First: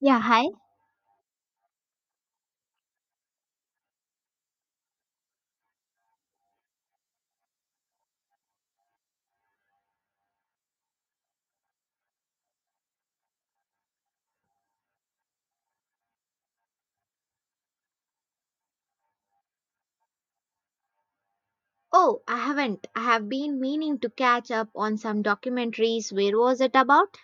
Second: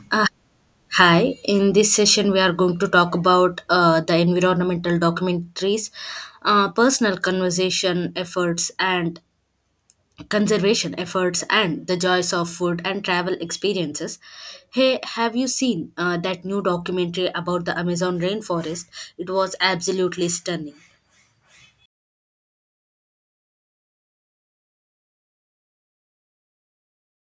Yeah, Uh, hi. hi, in this session, we are going to talk about the environmental documentaries, personal conservation efforts, and the joys of food and travel experiences. Hey, have you seen that new documentary about the Amazon rainforest? It was absolutely stunning. Oh, I haven't. I have been meaning to catch up on some documentaries. Where was it about?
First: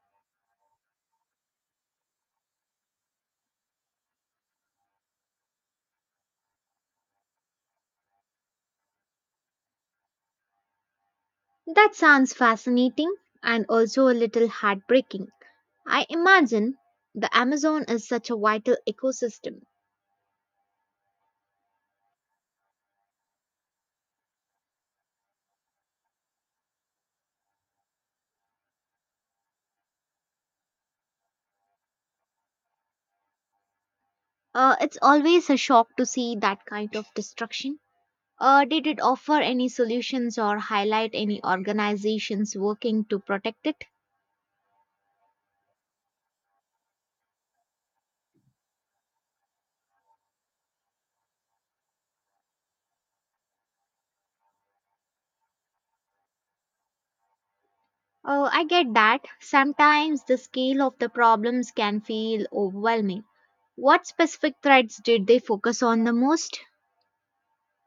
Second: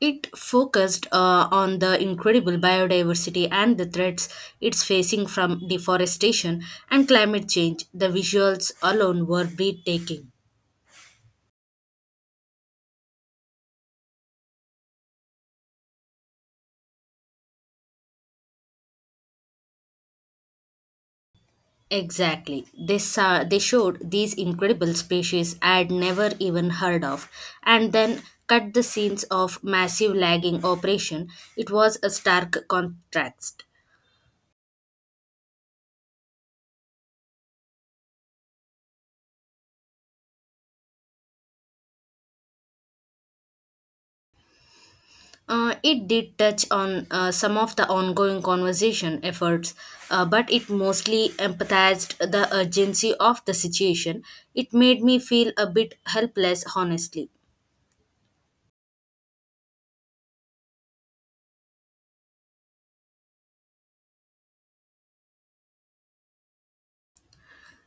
It focused on the incredible biodiversity and the threats it's facing from deforestation and climate change. The visuals alone were breathtaking. That sounds fascinating and also a little heartbreaking. I imagine the Amazon is such a vital ecosystem. Exactly. They showed these incredible species I'd never even heard of, and then cut the scenes of massive lagging operation. It was a stark contrast. It's always a shock to see that kind of destruction. Did it offer any solutions or highlight any organizations working to protect it? It did touch on some of the ongoing conversation efforts, but it mostly empathized the urgency of the situation. It made me feel a bit helpless, honestly. I get that. Sometimes the scale of the problems can feel overwhelming. What specific threats did they focus on the most?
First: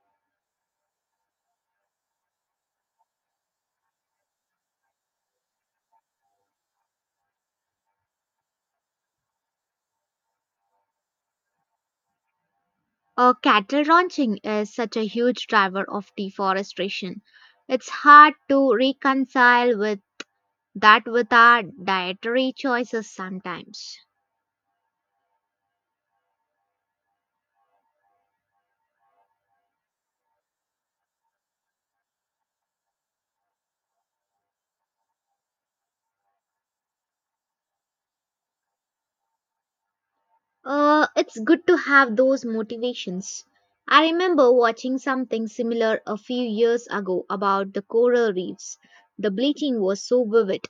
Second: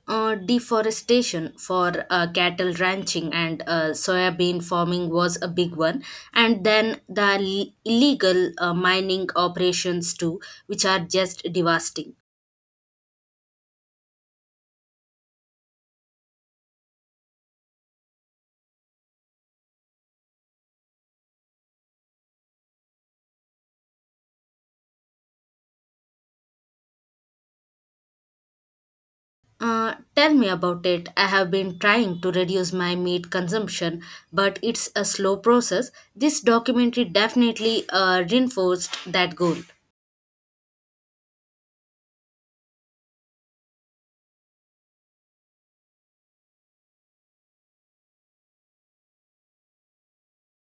Deforestation for cattle ranching and soybean farming was a big one, and then the illegal mining operations too, which are just devastating. Cattle ranching is such a huge driver of deforestation. It's hard to reconcile with that with our dietary choices sometimes. Tell me about it. I have been trying to reduce my meat consumption, but it's a slow process. This documentary definitely reinforced that goal. It's good to have those motivations. I remember watching something similar a few years ago about the coral reefs. The bleaching was so vivid.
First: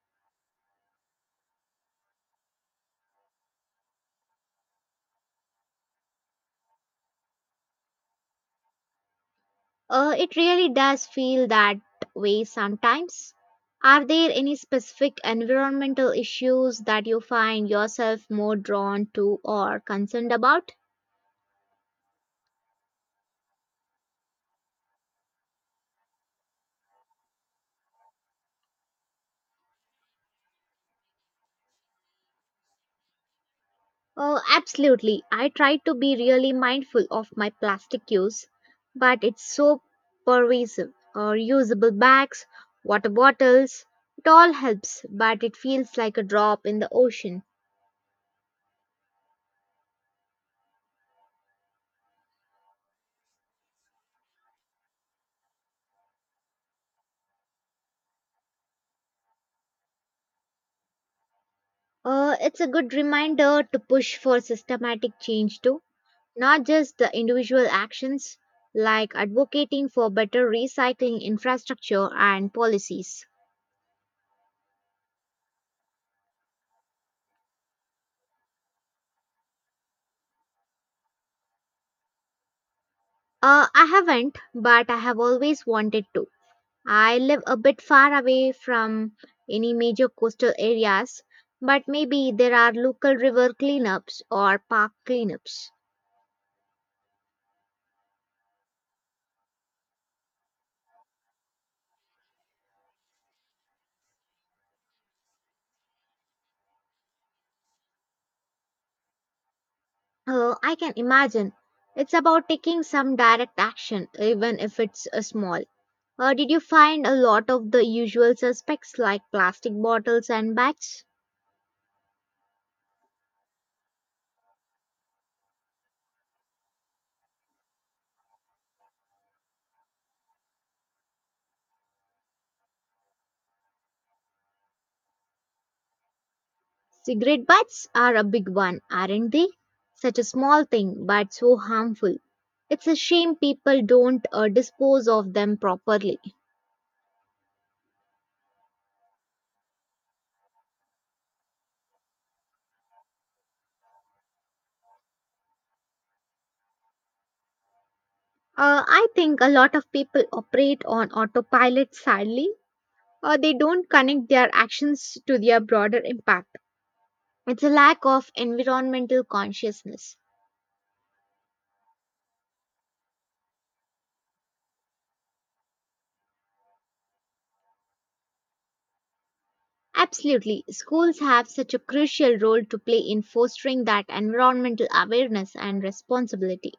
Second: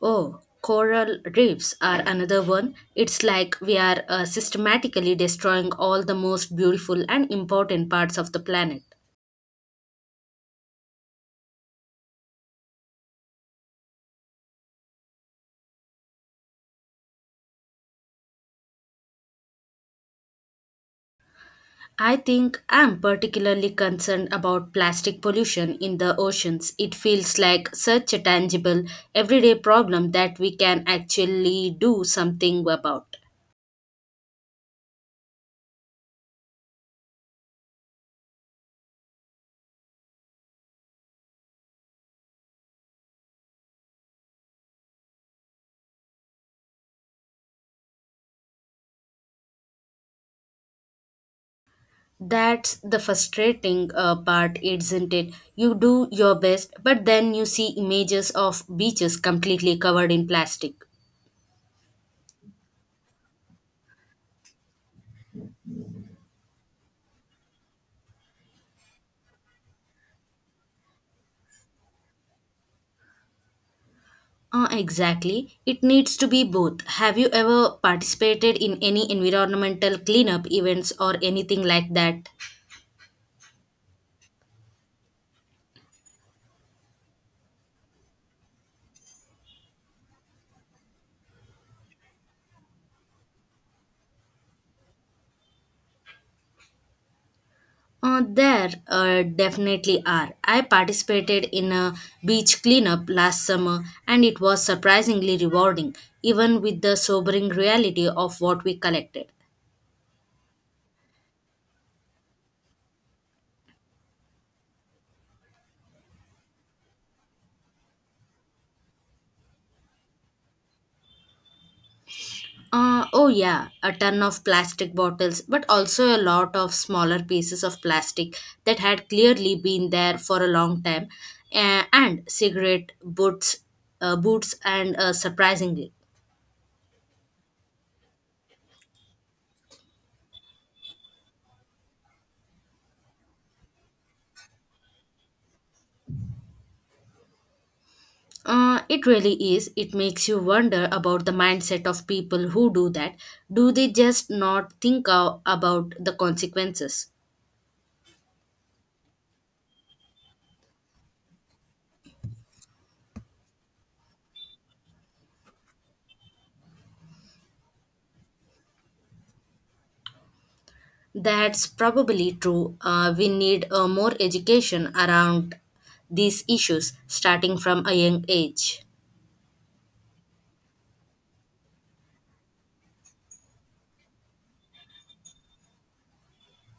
Oh, coral reefs are another one. It's like we are systematically destroying all the most beautiful and important parts of the planet. It really does feel that way sometimes. Are there any specific environmental issues that you find yourself more drawn to or concerned about? I think I'm particularly concerned about plastic pollution in the oceans. It feels like such a tangible, everyday problem that we can actually do something about. Absolutely. I try to be really mindful of my plastic use, but it's so pervasive. Or usable bags, water bottles, it all helps, but it feels like a drop in the ocean. That's the frustrating part, isn't it? You do your best, but then you see images of beaches completely covered in plastic. It's a good reminder to push for systematic change too, not just the individual actions, like advocating for better recycling infrastructure and policies. Exactly. It needs to be both. Have you ever participated in any environmental cleanup events or anything like that? I haven't, but I have always wanted to. I live a bit far away from any major coastal areas, but maybe there are local river cleanups or park cleanups. There definitely are. I participated in a beach cleanup last summer, and it was surprisingly rewarding, even with the sobering reality of what we collected. I can imagine. It's about taking some direct action, even if it's a small. Did you find a lot of the usual suspects like plastic bottles and bags? Oh, yeah, a ton of plastic bottles, but also a lot of smaller pieces of plastic that had clearly been there for a long time, and cigarette butts, boots, and surprisingly. Cigarette butts are a big one, aren't they? Such a small thing, but so harmful. It's a shame people don't dispose of them properly. It really is. It makes you wonder about the mindset of people who do that. Do they just not think about the consequences? I think a lot of people operate on autopilot sadly. They don't connect their actions to their broader impact. It's a lack of environmental consciousness. That's probably true. We need more education around these issues starting from a young age. Absolutely, schools have such a crucial role to play in fostering that environmental awareness and responsibility.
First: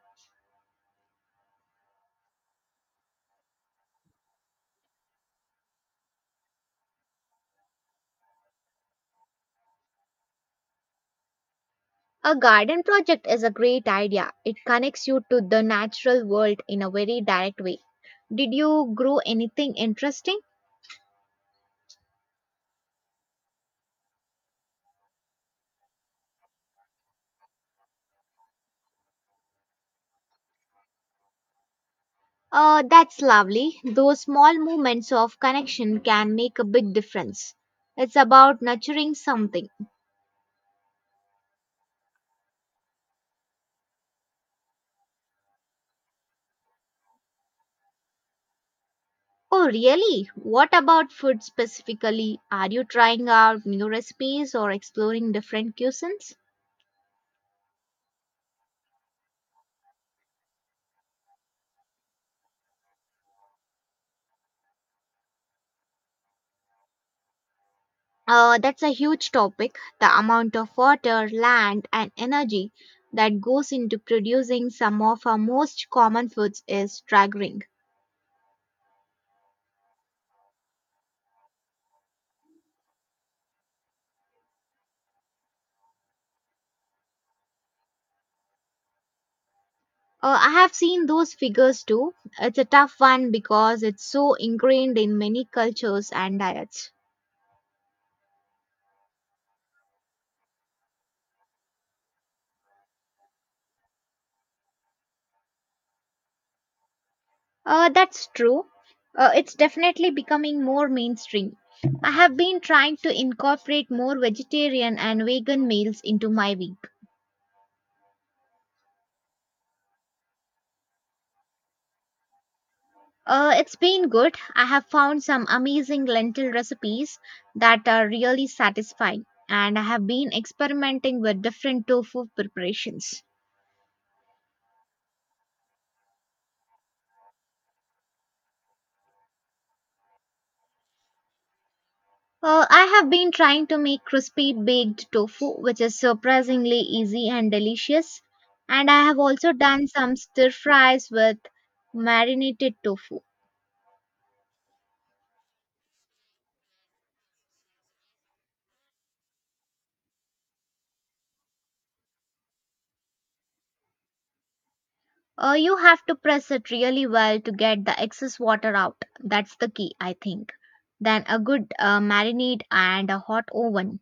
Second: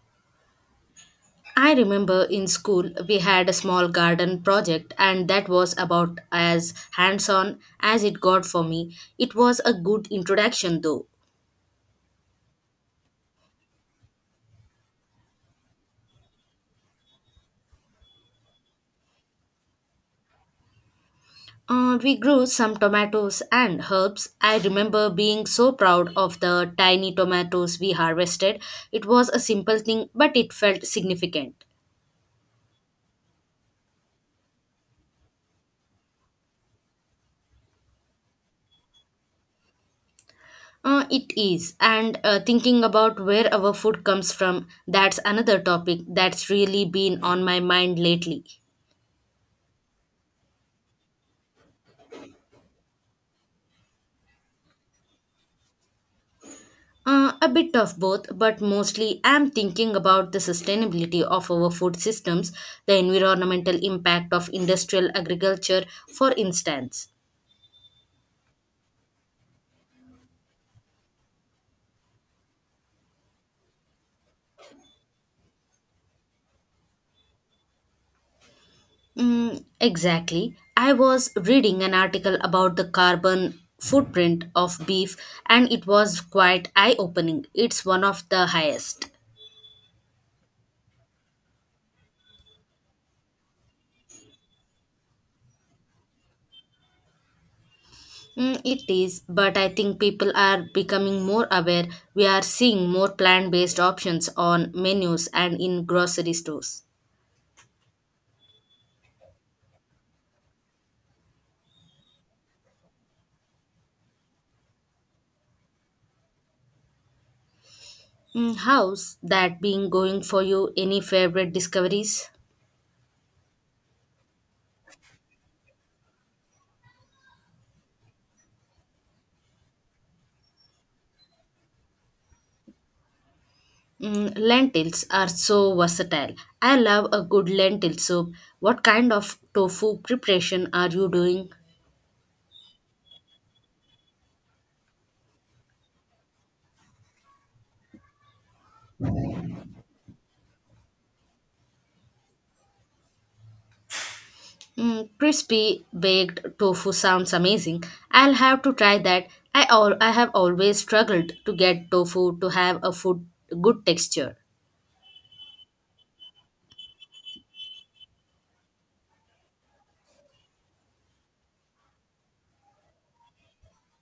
I remember in school we had a small garden project, and that was about as hands on as it got for me. It was a good introduction though. A garden project is a great idea. It connects you to the natural world in a very direct way. Did you grow anything interesting? We grew some tomatoes and herbs. I remember being so proud of the tiny tomatoes we harvested. It was a simple thing, but it felt significant. That's lovely. Those small moments of connection can make a big difference. It's about nurturing something. It is. And thinking about where our food comes from, that's another topic that's really been on my mind lately. Oh, really? What about food specifically? Are you trying out new recipes or exploring different cuisines? A bit of both, but mostly I'm thinking about the sustainability of our food systems, the environmental impact of industrial agriculture, for instance. That's a huge topic. The amount of water, land, and energy that goes into producing some of our most common foods is staggering. Exactly. I was reading an article about the carbon footprint of beef and it was quite eye opening. It's one of the highest. I have seen those figures too. It's a tough one because it's so ingrained in many cultures and diets. It is, but I think people are becoming more aware. We are seeing more plant based options on menus and in grocery stores. That's true. It's definitely becoming more mainstream. I have been trying to incorporate more vegetarian and vegan meals into my week. Mm. How's that been going for you? Any favorite discoveries? It's been good. I have found some amazing lentil recipes that are really satisfying, and I have been experimenting with different tofu preparations. Mm. Lentils are so versatile. I love a good lentil soup. What kind of tofu preparation are you doing? I have been trying to make crispy baked tofu, which is surprisingly easy and delicious. And I have also done some stir fries with marinated tofu. Mm. Crispy baked tofu sounds amazing. I'll have to try that. I have always struggled to get tofu to have a food good texture. You have to press it really well to get the excess water out. That's the key, I think. Then a good marinade and a hot oven.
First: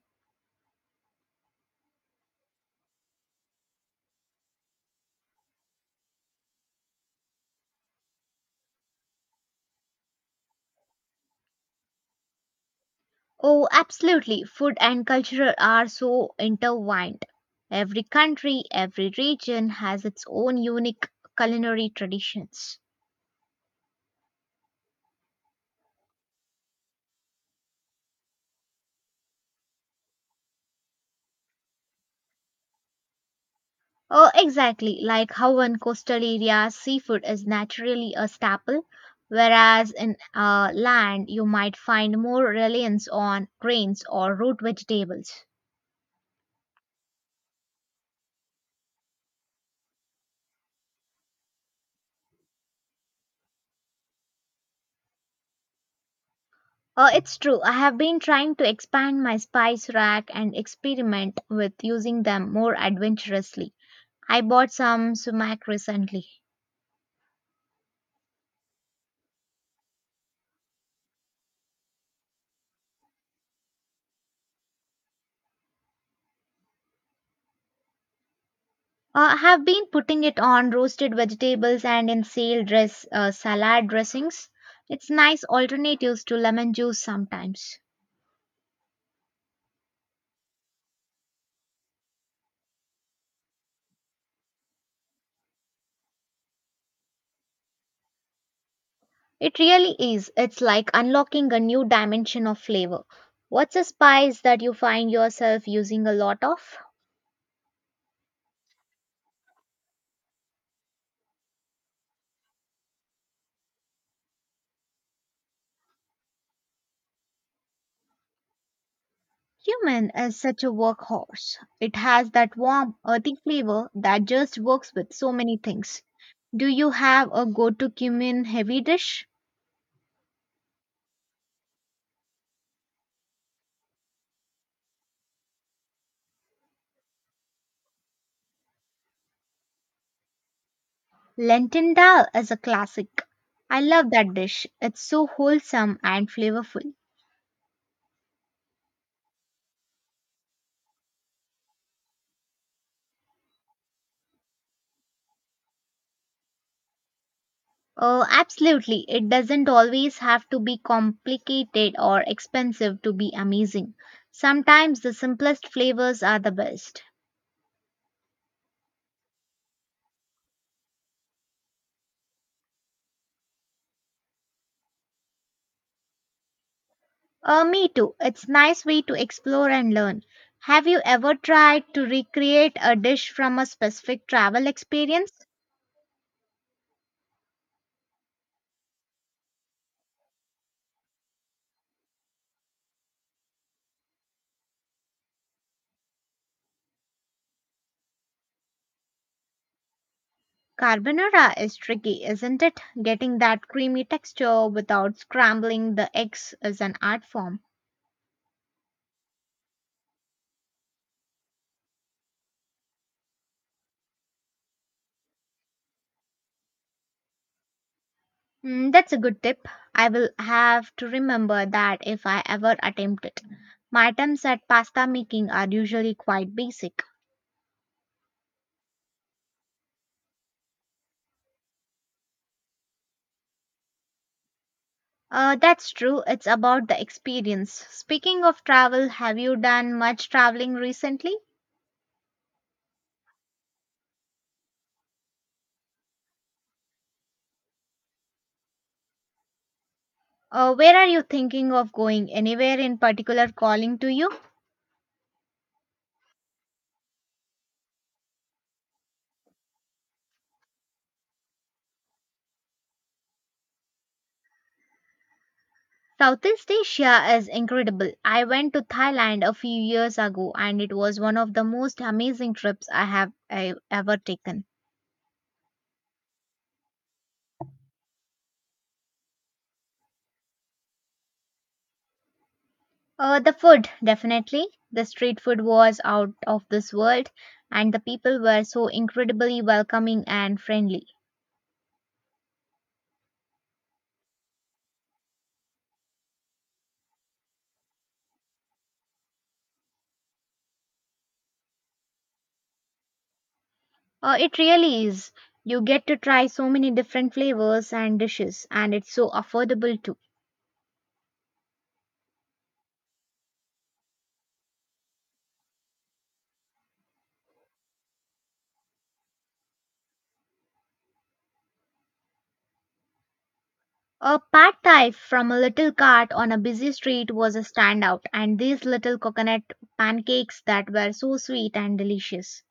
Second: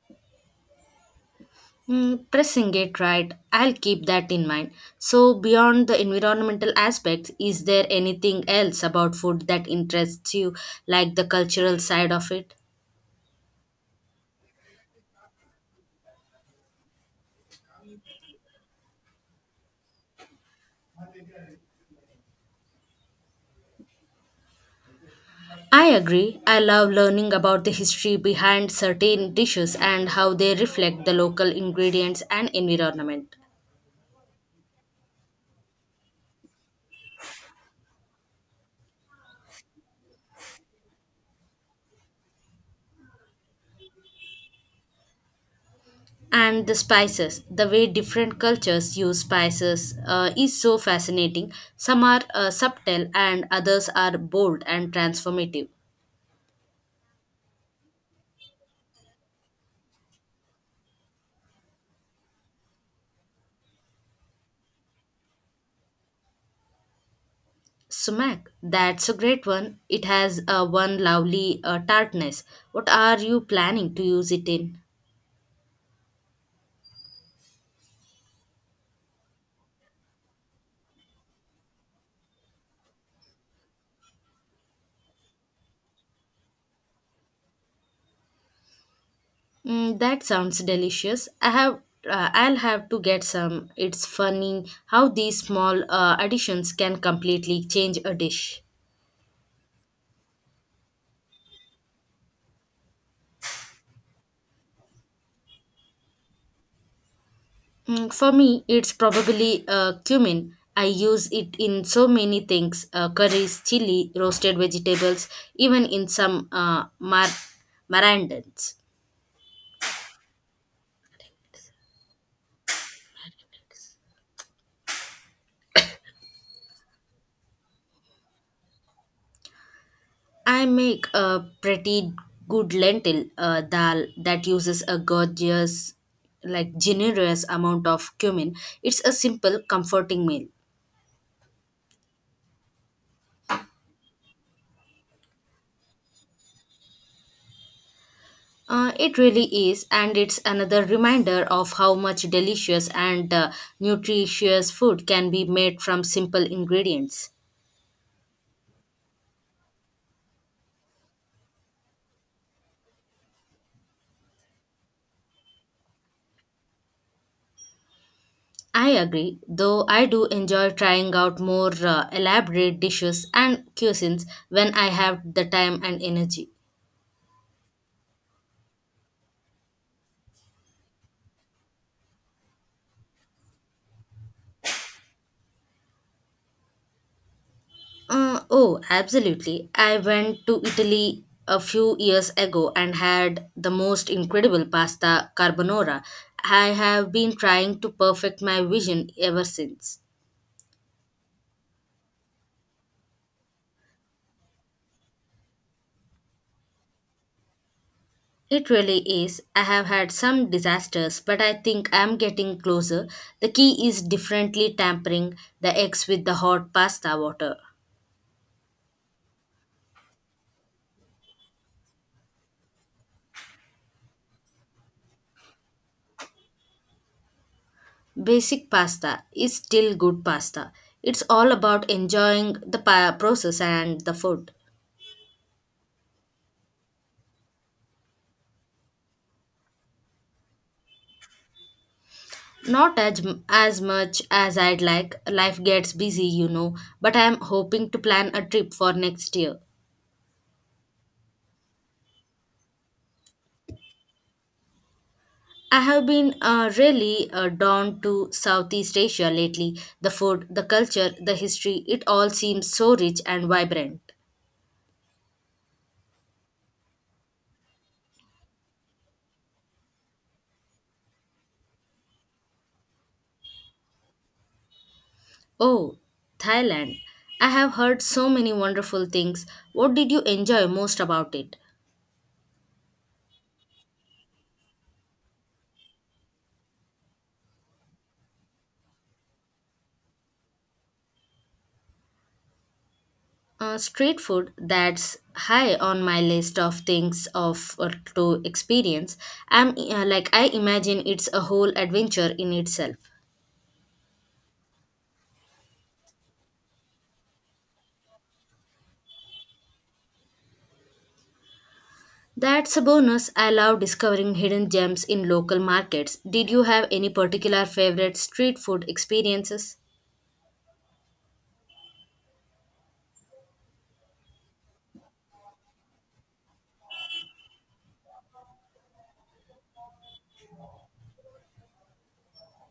Mm. Pressing it right, I'll keep that in mind. So, beyond the environmental aspects, is there anything else about food that interests you, like the cultural side of it? Oh, absolutely. Food and culture are so intertwined. Every country, every region has its own unique culinary traditions. I agree. I love learning about the history behind certain dishes and how they reflect the local ingredients and environment. Oh, exactly. Like how in coastal areas, seafood is naturally a staple, whereas in land, you might find more reliance on grains or root vegetables. And the spices, the way different cultures use spices is so fascinating. Some are subtle and others are bold and transformative. Oh, it's true. I have been trying to expand my spice rack and experiment with using them more adventurously. I bought some sumac recently. Sumac, that's a great one. It has one lovely tartness. What are you planning to use it in? I have been putting it on roasted vegetables and in sale dress salad dressings. It's nice alternatives to lemon juice sometimes. That sounds delicious. I'll have to get some. It's funny how these small additions can completely change a dish. It really is. It's like unlocking a new dimension of flavor. What's a spice that you find yourself using a lot of? For me, it's probably cumin. I use it in so many things, curries, chili, roasted vegetables, even in some marandans. Cumin is such a workhorse. It has that warm, earthy flavor that just works with so many things. Do you have a go to cumin heavy dish? I make a pretty good lentil dal that uses a gorgeous, like generous amount of cumin. It's a simple, comforting meal. Lentil dal is a classic. I love that dish. It's so wholesome and flavorful. It really is, and it's another reminder of how much delicious and nutritious food can be made from simple ingredients. Oh, absolutely. It doesn't always have to be complicated or expensive to be amazing. Sometimes the simplest flavors are the best. I agree, though I do enjoy trying out more elaborate dishes and cuisines when I have the time and energy. Oh, me too. It's nice way to explore and learn. Have you ever tried to recreate a dish from a specific travel experience? Oh, absolutely. I went to Italy a few years ago and had the most incredible pasta carbonara. I have been trying to perfect my vision ever since. Carbonara is tricky, isn't it? Getting that creamy texture without scrambling the eggs is an art form. It really is. I have had some disasters, but I think I'm getting closer. The key is differently tampering the eggs with the hot pasta water. Mm, that's a good tip. I will have to remember that if I ever attempt it. My attempts at pasta making are usually quite basic. Basic pasta is still good pasta. It's all about enjoying the process and the food. That's true, it's about the experience. Speaking of travel, have you done much traveling recently? Not as much as I'd like. Life gets busy, you know, but I'm hoping to plan a trip for next year. Where are you thinking of going? Anywhere in particular calling to you? I have been really drawn to Southeast Asia lately. The food, the culture, the history, it all seems so rich and vibrant. Southeast Asia is incredible. I went to Thailand a few years ago and it was one of the most amazing trips I ever taken. Oh, Thailand. I have heard so many wonderful things. What did you enjoy most about it? The food, definitely. The street food was out of this world and the people were so incredibly welcoming and friendly. Street food, that's high on my list of things of or to experience. I'm Like I imagine it's a whole adventure in itself. It really is. You get to try so many different flavors and dishes and it's so affordable too. That's a bonus. I love discovering hidden gems in local markets. Did you have any particular favorite street food experiences? A pad thai from a little cart on a busy street was a standout, and these little coconut pancakes that were so sweet and delicious.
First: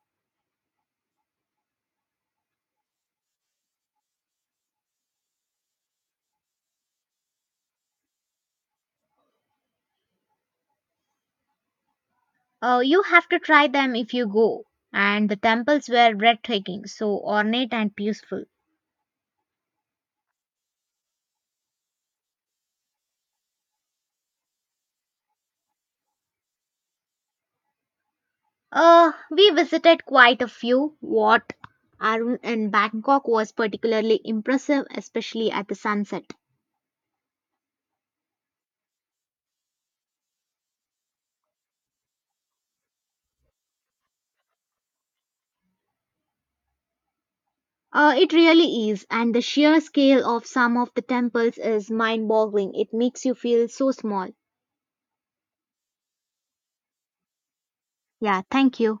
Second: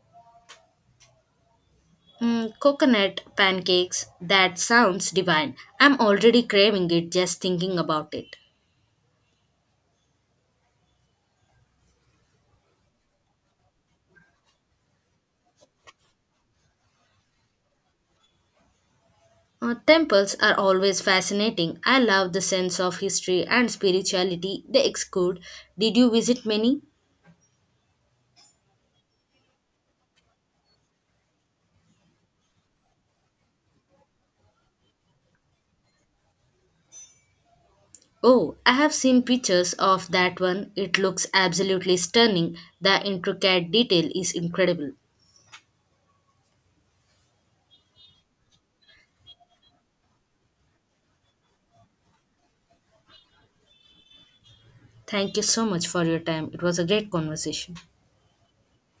Coconut pancakes. That sounds divine. I'm already craving it just thinking about it. You have to try them if you go. And the temples were breathtaking, so ornate and peaceful. Temples are always fascinating. I love the sense of history and spirituality they exclude. Did you visit many? We visited quite a few. What Arun in Bangkok was particularly impressive, especially at the sunset. Oh, I have seen pictures of that one. It looks absolutely stunning. The intricate detail is incredible. It really is, and the sheer scale of some of the temples is mind boggling. It makes you feel so small. Thank you so much for your time. It was a great conversation. Yeah, thank you.